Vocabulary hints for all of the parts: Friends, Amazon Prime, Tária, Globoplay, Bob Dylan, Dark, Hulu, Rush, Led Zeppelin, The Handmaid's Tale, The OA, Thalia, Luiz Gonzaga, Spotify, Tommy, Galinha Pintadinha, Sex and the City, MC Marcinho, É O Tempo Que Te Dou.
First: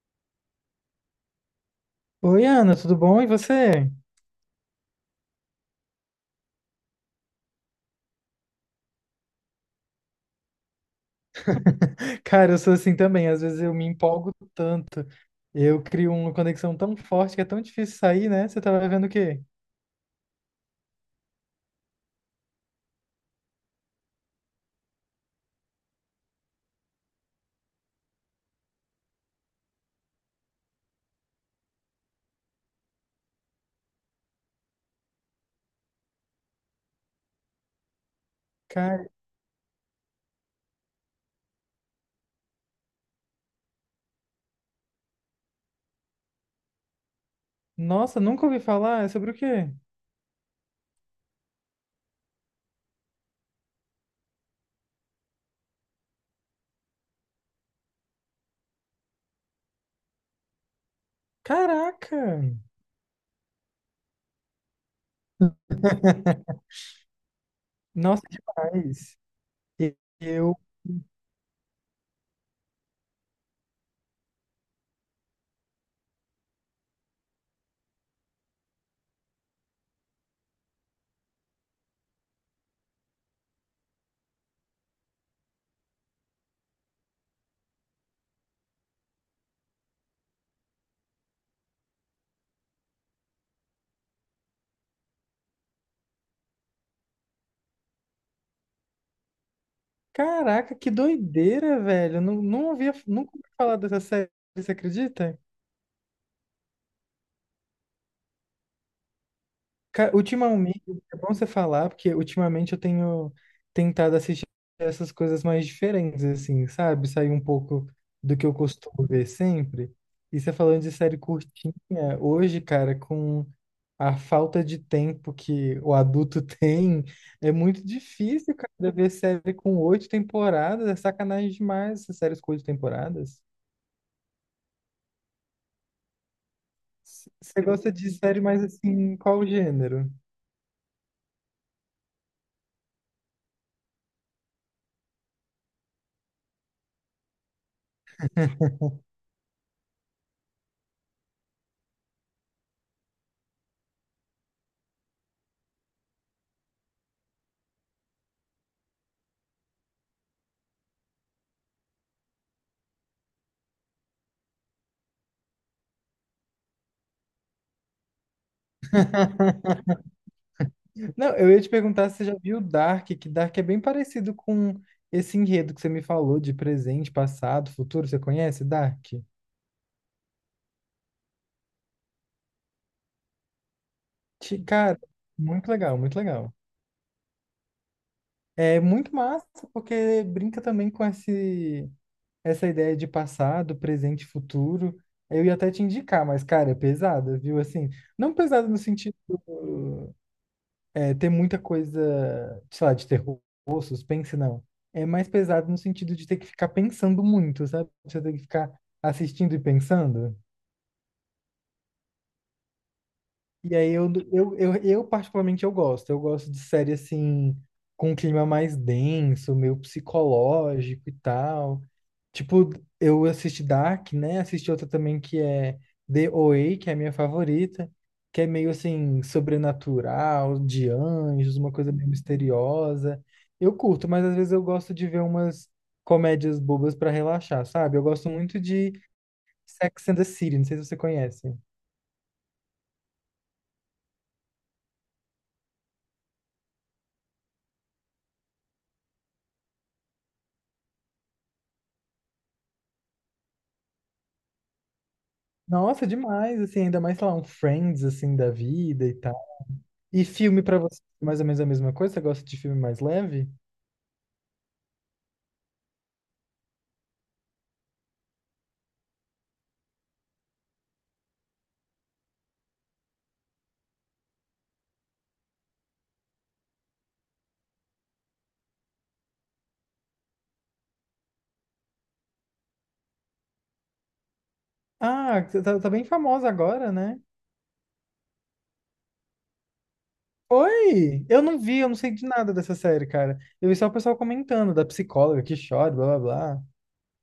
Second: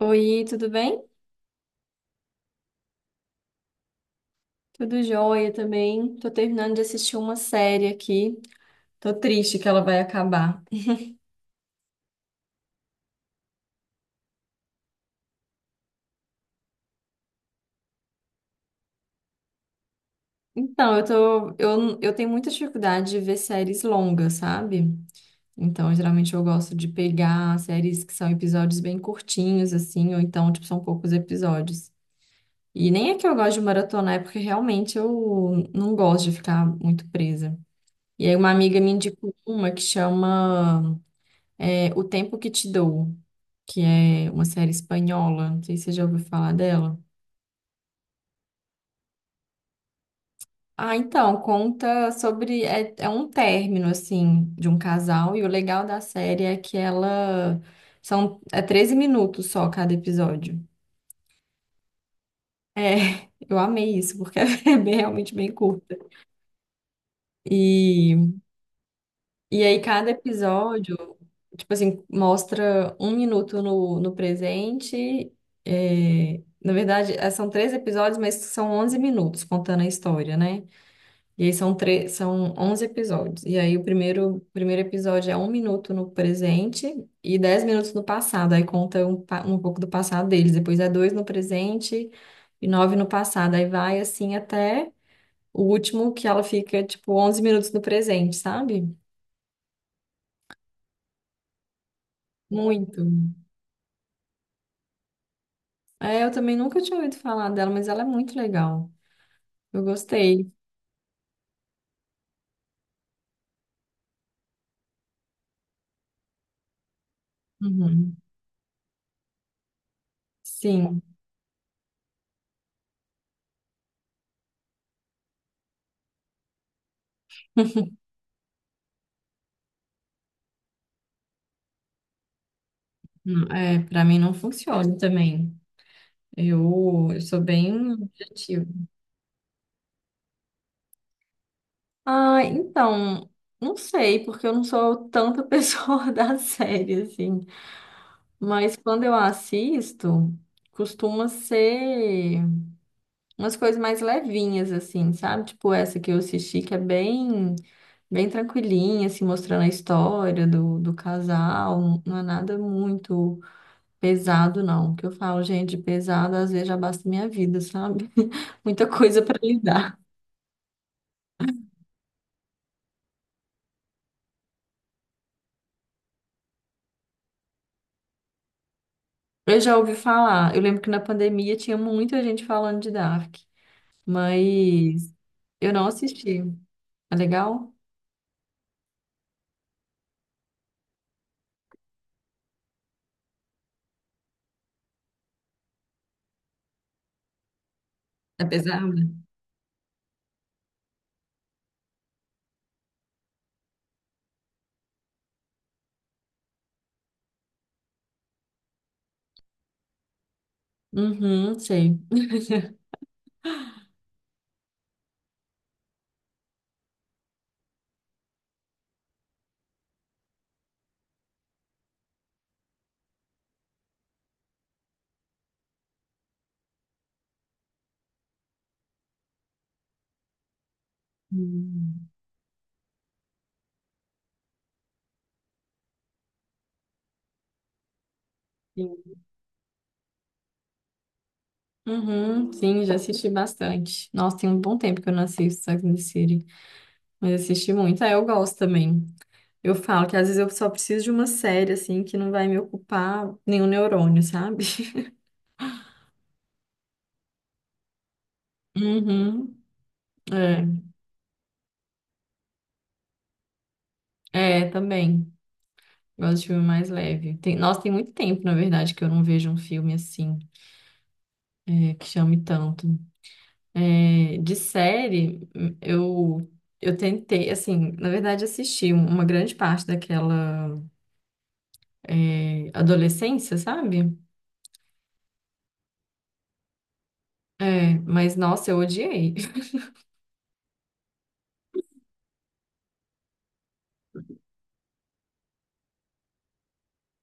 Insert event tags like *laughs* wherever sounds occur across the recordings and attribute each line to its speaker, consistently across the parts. Speaker 1: Oi, tudo bem?
Speaker 2: Oi, Ana, tudo bom? E você?
Speaker 1: Tudo jóia também. Tô terminando de assistir uma série aqui. Tô triste que ela vai acabar.
Speaker 2: Cara, eu sou assim também. Às vezes eu me empolgo tanto. Eu crio uma conexão tão forte que é tão difícil sair, né? Você tava vendo o quê?
Speaker 1: Então, eu tenho muita dificuldade de ver séries longas, sabe? Então, geralmente eu gosto de pegar séries que são episódios bem curtinhos, assim, ou então, tipo, são poucos episódios. E nem é que eu gosto de maratonar, é porque realmente eu não gosto de ficar muito presa. E aí uma amiga me
Speaker 2: Cara,
Speaker 1: indicou uma que chama É O Tempo Que Te Dou, que é uma série espanhola. Não sei se você já ouviu falar dela.
Speaker 2: nossa, nunca ouvi falar. É sobre o quê?
Speaker 1: Ah, então, conta sobre. É, é um término, assim, de um casal. E o legal da série é que ela. São, é 13 minutos só cada episódio.
Speaker 2: Caraca!
Speaker 1: É, *laughs* eu amei isso, porque *laughs* realmente bem curta.
Speaker 2: *laughs* Nossa,
Speaker 1: E
Speaker 2: demais.
Speaker 1: E aí,
Speaker 2: E
Speaker 1: cada
Speaker 2: Eu,
Speaker 1: episódio, tipo assim, mostra um minuto no presente. É, na verdade, é, são três episódios, mas são 11 minutos contando a história, né? E aí são 11 episódios. E aí, o primeiro episódio é 1 minuto no presente e 10 minutos no passado. Aí conta um pouco do passado deles. Depois é dois no presente e nove no passado. Aí vai assim até o último, que ela fica, tipo, 11 minutos no presente, sabe?
Speaker 2: caraca, que doideira, velho. Eu Não, não ouvia,
Speaker 1: Muito.
Speaker 2: nunca ouvi falar dessa série, você acredita?
Speaker 1: É, eu também nunca tinha ouvido falar dela, mas ela é muito legal. Eu
Speaker 2: Cara,
Speaker 1: gostei.
Speaker 2: ultimamente, é bom você falar, porque ultimamente eu tenho tentado assistir essas coisas mais diferentes, assim, sabe? Sair um pouco
Speaker 1: Uhum.
Speaker 2: do que eu costumo ver sempre. E você falando de
Speaker 1: Sim,
Speaker 2: série curtinha, hoje, cara, com a falta de tempo que o adulto *laughs* tem, é muito difícil, cara, ver série com oito temporadas. É sacanagem demais essas séries com oito temporadas.
Speaker 1: É, para mim não funciona também. Eu sou
Speaker 2: Você gosta
Speaker 1: bem
Speaker 2: de série mais
Speaker 1: objetiva.
Speaker 2: assim, qual gênero?
Speaker 1: Ah, então, não sei, porque eu não sou tanta pessoa *laughs* da série, assim. Mas quando eu assisto, costuma ser umas coisas mais levinhas, assim, sabe? Tipo essa que eu assisti, que é bem, bem tranquilinha, assim, mostrando a história do, casal. Não é nada muito pesado, não. Que eu falo, gente, pesado às vezes já basta minha vida, sabe? *laughs* Muita coisa para
Speaker 2: *laughs*
Speaker 1: lidar.
Speaker 2: Não, eu ia te perguntar se você já viu Dark, que Dark é bem parecido com esse enredo que você me falou de presente, passado, futuro. Você conhece Dark?
Speaker 1: Eu já ouvi falar, eu lembro que na pandemia tinha muita gente falando de Dark,
Speaker 2: Cara,
Speaker 1: mas
Speaker 2: muito
Speaker 1: eu não
Speaker 2: legal, muito
Speaker 1: assisti.
Speaker 2: legal.
Speaker 1: É legal?
Speaker 2: É muito massa porque brinca também com essa ideia de passado, presente, e futuro. Eu ia até te indicar, mas, cara, é pesada, viu? Assim, não
Speaker 1: É
Speaker 2: pesada no
Speaker 1: pesado?
Speaker 2: sentido é, ter muita coisa, sei lá, de terror, suspense, não. É mais pesado no sentido de ter que ficar pensando muito, sabe? Você tem que ficar assistindo e pensando.
Speaker 1: Uhum, sei. *laughs*
Speaker 2: E aí eu particularmente eu gosto. Eu gosto de série assim com um clima mais denso, meio psicológico e tal. Tipo, eu assisti Dark, né? Assisti outra também que é The OA, que é a minha favorita, que é meio assim sobrenatural, de anjos, uma coisa meio
Speaker 1: Hum.
Speaker 2: misteriosa. Eu curto, mas às vezes eu gosto de ver umas comédias bobas pra relaxar, sabe? Eu gosto muito de
Speaker 1: Sim.
Speaker 2: Sex and the City, não sei se você conhece.
Speaker 1: Uhum, sim, já assisti bastante. Nossa, tem um bom tempo que eu não assisto Sex and the City. Mas assisti muito. Ah, eu gosto também. Eu falo que às vezes eu só preciso de uma série, assim, que não vai me ocupar nenhum neurônio, sabe? *laughs*
Speaker 2: Nossa, demais, assim, ainda mais, sei lá, um Friends, assim, da vida e tal.
Speaker 1: Uhum.
Speaker 2: E filme
Speaker 1: É,
Speaker 2: pra você, mais ou menos a mesma coisa? Você gosta de filme mais leve?
Speaker 1: é, também. Gosto de filme mais leve. Tem, nossa, tem muito tempo, na verdade, que eu não vejo um filme assim, é, que chame tanto. É, de série, eu, eu tentei, assim, na verdade, assisti uma grande parte daquela, é, adolescência, sabe?
Speaker 2: Ah, você tá bem famosa agora, né?
Speaker 1: É, mas nossa, eu odiei.
Speaker 2: Oi! Eu não vi, eu não sei de nada dessa série, cara. Eu vi só o pessoal comentando, da psicóloga que chora, blá, blá, blá.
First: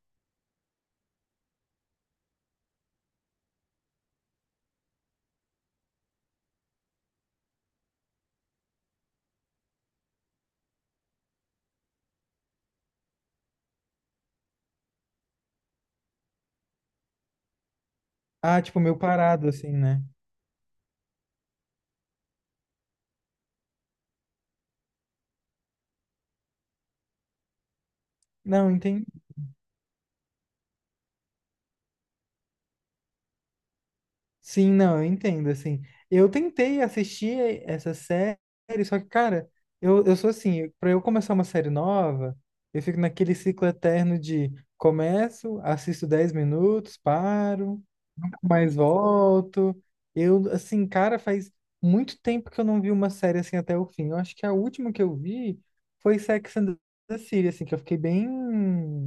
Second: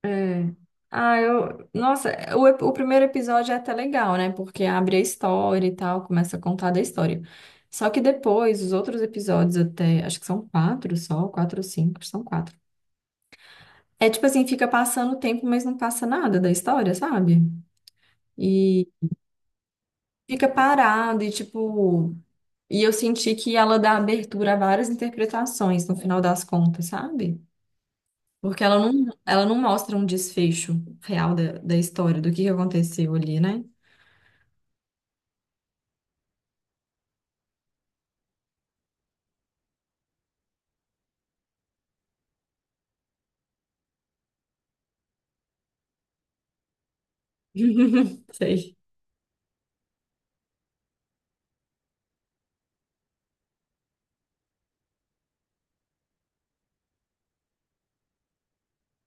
Speaker 1: É. Ah, eu. Nossa, o primeiro episódio é até legal, né? Porque abre a história e tal, começa a contar da história. Só que depois, os outros episódios, até. Acho que são quatro só, quatro ou cinco, são quatro. É tipo assim, fica passando o tempo, mas não passa nada da história, sabe?
Speaker 2: Ah, tipo,
Speaker 1: E
Speaker 2: meio parado, assim, né?
Speaker 1: fica parado e tipo. E eu senti que ela dá abertura a várias interpretações no final das contas, sabe? Porque
Speaker 2: Não,
Speaker 1: ela não mostra um desfecho real da história, do que aconteceu ali, né?
Speaker 2: Sim, não, eu entendo, assim. Eu tentei assistir essa série, só que, cara, eu sou assim, pra eu começar uma série nova, eu fico naquele ciclo eterno de começo, assisto 10 minutos, paro,
Speaker 1: *laughs*
Speaker 2: mais
Speaker 1: Sei.
Speaker 2: volto. Eu, assim, cara, faz muito tempo que eu não vi uma série assim até o fim. Eu acho que a última que eu vi foi Sex and the City, assim, que eu fiquei bem.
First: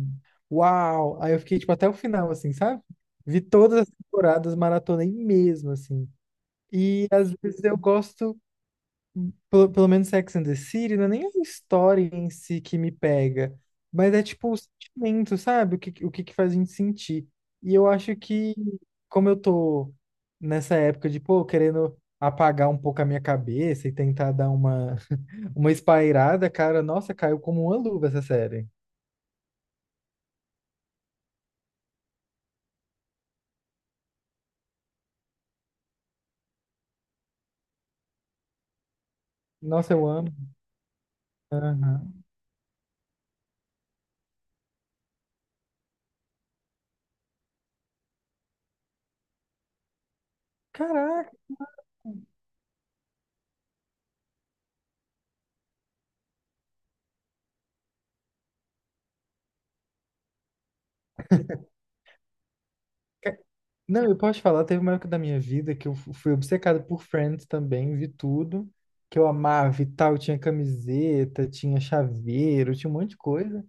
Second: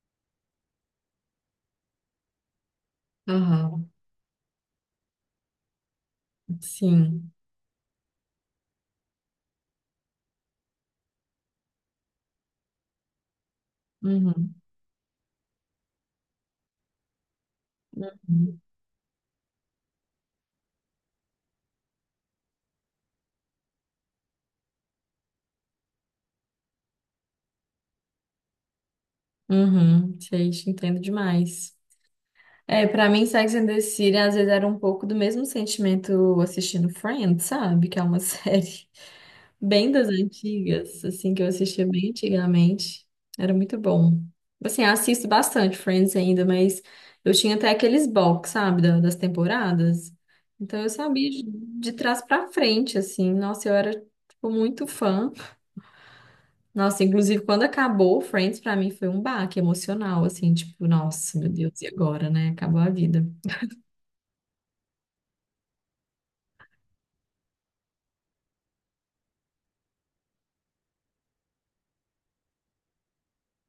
Speaker 2: Uau! Aí eu fiquei, tipo, até o final, assim, sabe? Vi todas as
Speaker 1: Aham,
Speaker 2: temporadas, maratonei mesmo, assim. E às
Speaker 1: sim.
Speaker 2: vezes eu gosto. Pelo menos Sex and the City, não é nem a história em si que me pega, mas é tipo
Speaker 1: Uhum.
Speaker 2: o sentimento, sabe? O que que faz a gente sentir. E eu acho que,
Speaker 1: Uhum.
Speaker 2: como eu tô nessa época de, pô, querendo apagar um pouco a minha cabeça e tentar dar uma, *laughs* uma espairada, cara, nossa, caiu como uma luva essa série.
Speaker 1: Uhum. Sei, te entendo demais. É, pra mim, Sex and the City às vezes era um pouco do mesmo sentimento assistindo Friends, sabe? Que é uma *laughs* série bem
Speaker 2: Nossa, eu
Speaker 1: das
Speaker 2: amo.
Speaker 1: antigas, assim, que eu assistia bem
Speaker 2: Aham.
Speaker 1: antigamente. Era muito bom. Assim, eu assisto bastante Friends ainda, mas eu tinha até aqueles box, sabe, das temporadas. Então eu sabia
Speaker 2: Caraca!
Speaker 1: de trás pra frente, assim. Nossa, eu era, tipo, muito fã. Nossa, inclusive quando acabou Friends, pra mim foi um baque emocional, assim, tipo, nossa, meu Deus, e agora, né? Acabou a vida.
Speaker 2: Não, eu posso falar, teve uma época da minha vida que eu fui obcecado por Friends também, vi tudo, que eu amava e tal, tinha camiseta, tinha chaveiro, tinha um monte de coisa.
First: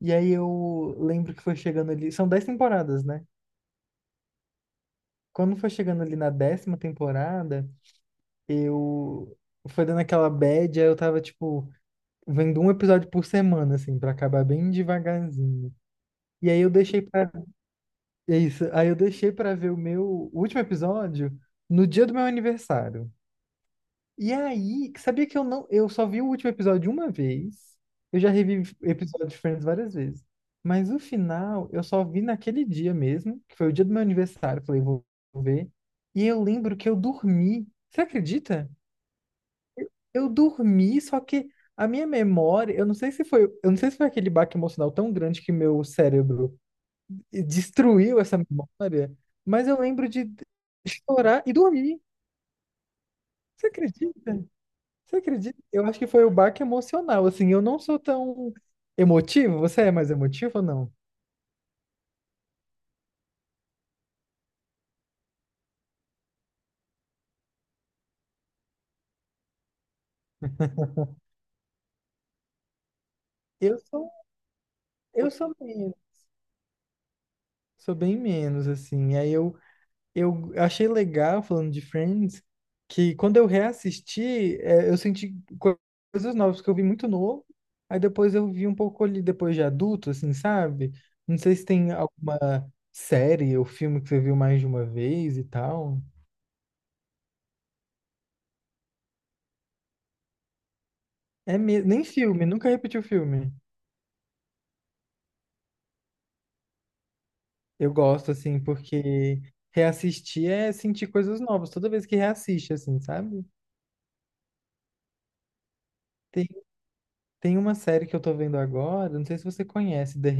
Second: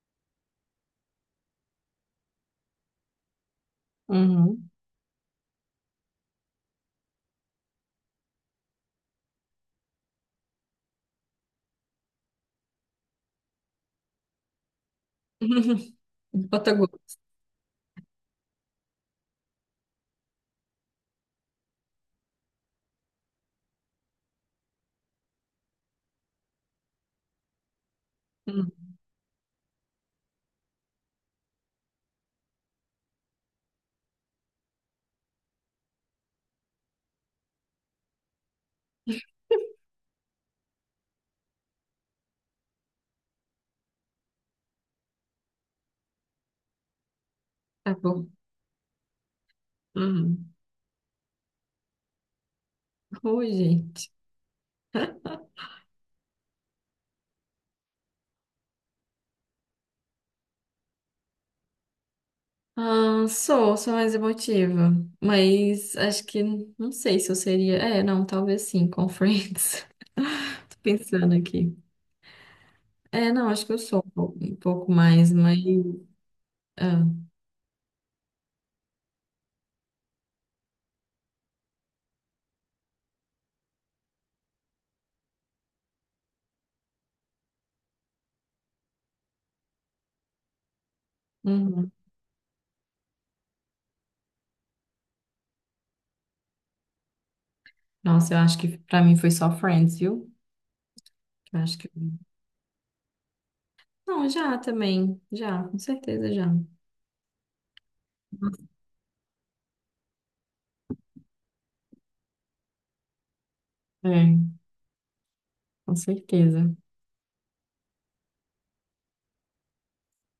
Speaker 2: E aí eu lembro que foi chegando ali, são dez temporadas, né?
Speaker 1: Uhum.
Speaker 2: Quando foi chegando ali na décima temporada, eu foi dando aquela bad, aí eu tava, tipo, vendo um episódio por semana, assim, pra acabar bem devagarzinho.
Speaker 1: *laughs*
Speaker 2: E aí eu
Speaker 1: Bota
Speaker 2: deixei
Speaker 1: gosto.
Speaker 2: pra... É isso, aí eu deixei pra ver o meu último episódio no dia do meu aniversário. E aí, sabia que eu não, eu só vi o último episódio uma vez. Eu já revi
Speaker 1: Hum,
Speaker 2: episódios diferentes várias vezes. Mas o final, eu só vi naquele dia mesmo, que foi o dia do meu aniversário, falei, vou ver. E eu lembro que eu dormi. Você acredita? Eu dormi, só que a minha memória, eu não sei se foi, eu não sei se foi aquele baque emocional tão grande que meu cérebro destruiu
Speaker 1: Acabou.
Speaker 2: essa memória, mas eu lembro de
Speaker 1: Hum.
Speaker 2: chorar e dormir.
Speaker 1: Oi,
Speaker 2: Você
Speaker 1: gente.
Speaker 2: acredita? Você acredita? Eu acho que foi o baque emocional. Assim, eu não sou tão emotivo. Você é mais emotivo ou não?
Speaker 1: Ah, sou mais emotiva, mas acho que não sei se eu seria. É, não, talvez sim, com Friends. *laughs* Tô pensando aqui. É, não, acho que eu
Speaker 2: Eu
Speaker 1: sou
Speaker 2: sou,
Speaker 1: um pouco
Speaker 2: eu
Speaker 1: mais,
Speaker 2: sou
Speaker 1: mas.
Speaker 2: menos.
Speaker 1: Ah.
Speaker 2: Sou bem menos, assim. Aí eu achei legal, falando de Friends, que quando eu reassisti, é, eu senti co- coisas novas, porque eu vi muito novo. Aí depois eu vi um pouco ali, depois de adulto, assim, sabe? Não sei se
Speaker 1: Uhum.
Speaker 2: tem alguma série ou filme que você viu mais de uma vez e tal.
Speaker 1: Nossa, eu acho que pra mim foi só Friends, viu?
Speaker 2: É
Speaker 1: Eu acho que.
Speaker 2: mesmo, nem filme, nunca repeti o filme.
Speaker 1: Não, já também. Já, com certeza já.
Speaker 2: Eu gosto, assim, porque reassistir é sentir coisas novas, toda vez que reassiste, assim, sabe?
Speaker 1: É, com
Speaker 2: Tem,
Speaker 1: certeza.
Speaker 2: tem uma série que eu tô vendo agora, não sei se você conhece, The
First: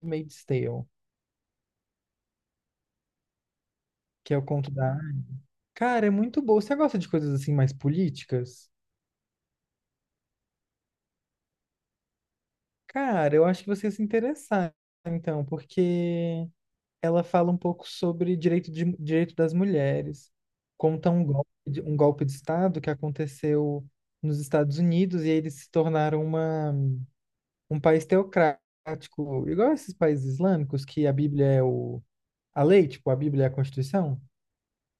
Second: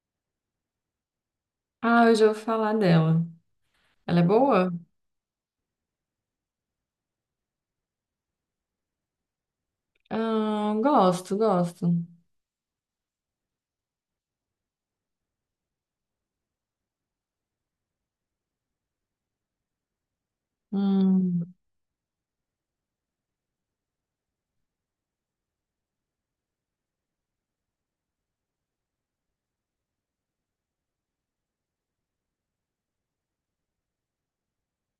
Speaker 2: Handmaid's Tale,
Speaker 1: Ah, eu já ouvi falar dela. Ela é
Speaker 2: que é o
Speaker 1: boa?
Speaker 2: conto da... Cara, é muito boa. Você gosta de coisas, assim, mais políticas?
Speaker 1: Ah, gosto, gosto.
Speaker 2: Cara, eu acho que você ia se interessar, então, porque ela fala um pouco sobre direito, de, direito das mulheres, conta um golpe,
Speaker 1: Hum,
Speaker 2: um golpe de Estado que aconteceu nos Estados Unidos e eles se tornaram uma um país teocrático, igual esses países islâmicos, que a Bíblia é o, a lei, tipo, a Bíblia é a Constituição,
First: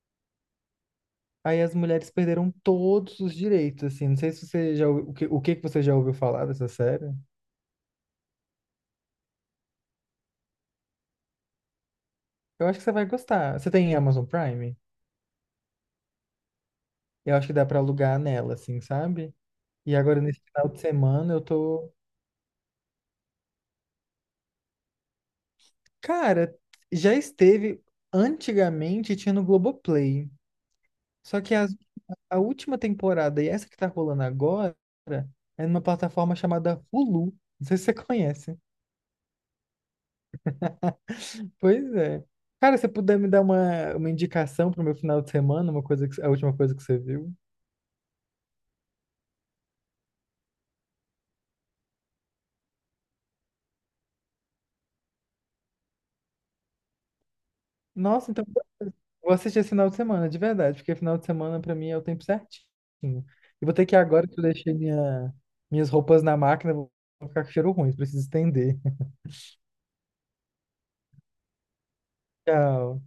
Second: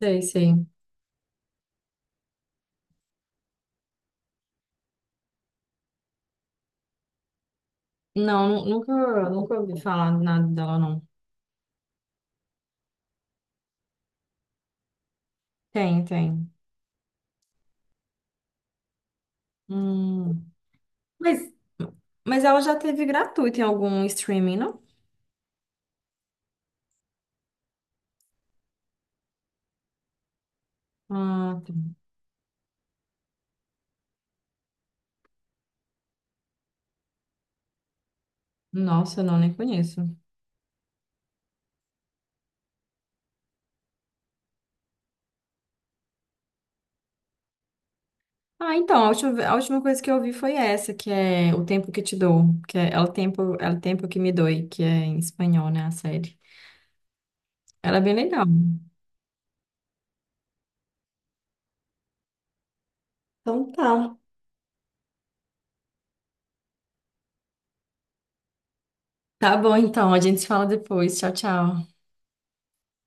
Speaker 1: sei, sei.
Speaker 2: aí as mulheres perderam todos os direitos, assim. Não sei se você já, o que que você já ouviu falar dessa série.
Speaker 1: Não, nunca ouvi falar nada dela, não.
Speaker 2: Eu acho que você vai gostar. Você tem Amazon Prime?
Speaker 1: Tem, tem.
Speaker 2: Eu acho que dá pra alugar nela, assim, sabe? E agora, nesse
Speaker 1: Hum,
Speaker 2: final de semana,
Speaker 1: mas,
Speaker 2: eu tô...
Speaker 1: mas ela já teve gratuito em algum streaming, não?
Speaker 2: Cara, já esteve... Antigamente tinha no Globoplay. Só que
Speaker 1: Ah, tá.
Speaker 2: as a última temporada e essa que tá rolando agora é numa plataforma chamada Hulu. Não sei se você conhece.
Speaker 1: Nossa, não, nem conheço.
Speaker 2: *laughs* Pois é. Cara, se você puder me dar uma indicação pro meu final de semana, uma coisa que, a última coisa que você viu.
Speaker 1: Ah, então, a última coisa que eu ouvi foi essa, que é O Tempo Que Te Dou, que é El Tempo, El Tempo Que Me Doi, que é em espanhol, né, a série. Ela é bem
Speaker 2: Nossa,
Speaker 1: legal.
Speaker 2: então vou assistir esse final de semana, de verdade, porque final de semana pra mim é o tempo certinho. E
Speaker 1: Então
Speaker 2: vou ter que ir
Speaker 1: tá.
Speaker 2: agora que eu deixei minha, minhas roupas na máquina, vou ficar com cheiro ruim, preciso estender. *laughs*
Speaker 1: Tá bom, então, a gente se fala depois. Tchau, tchau.
Speaker 2: Tchau.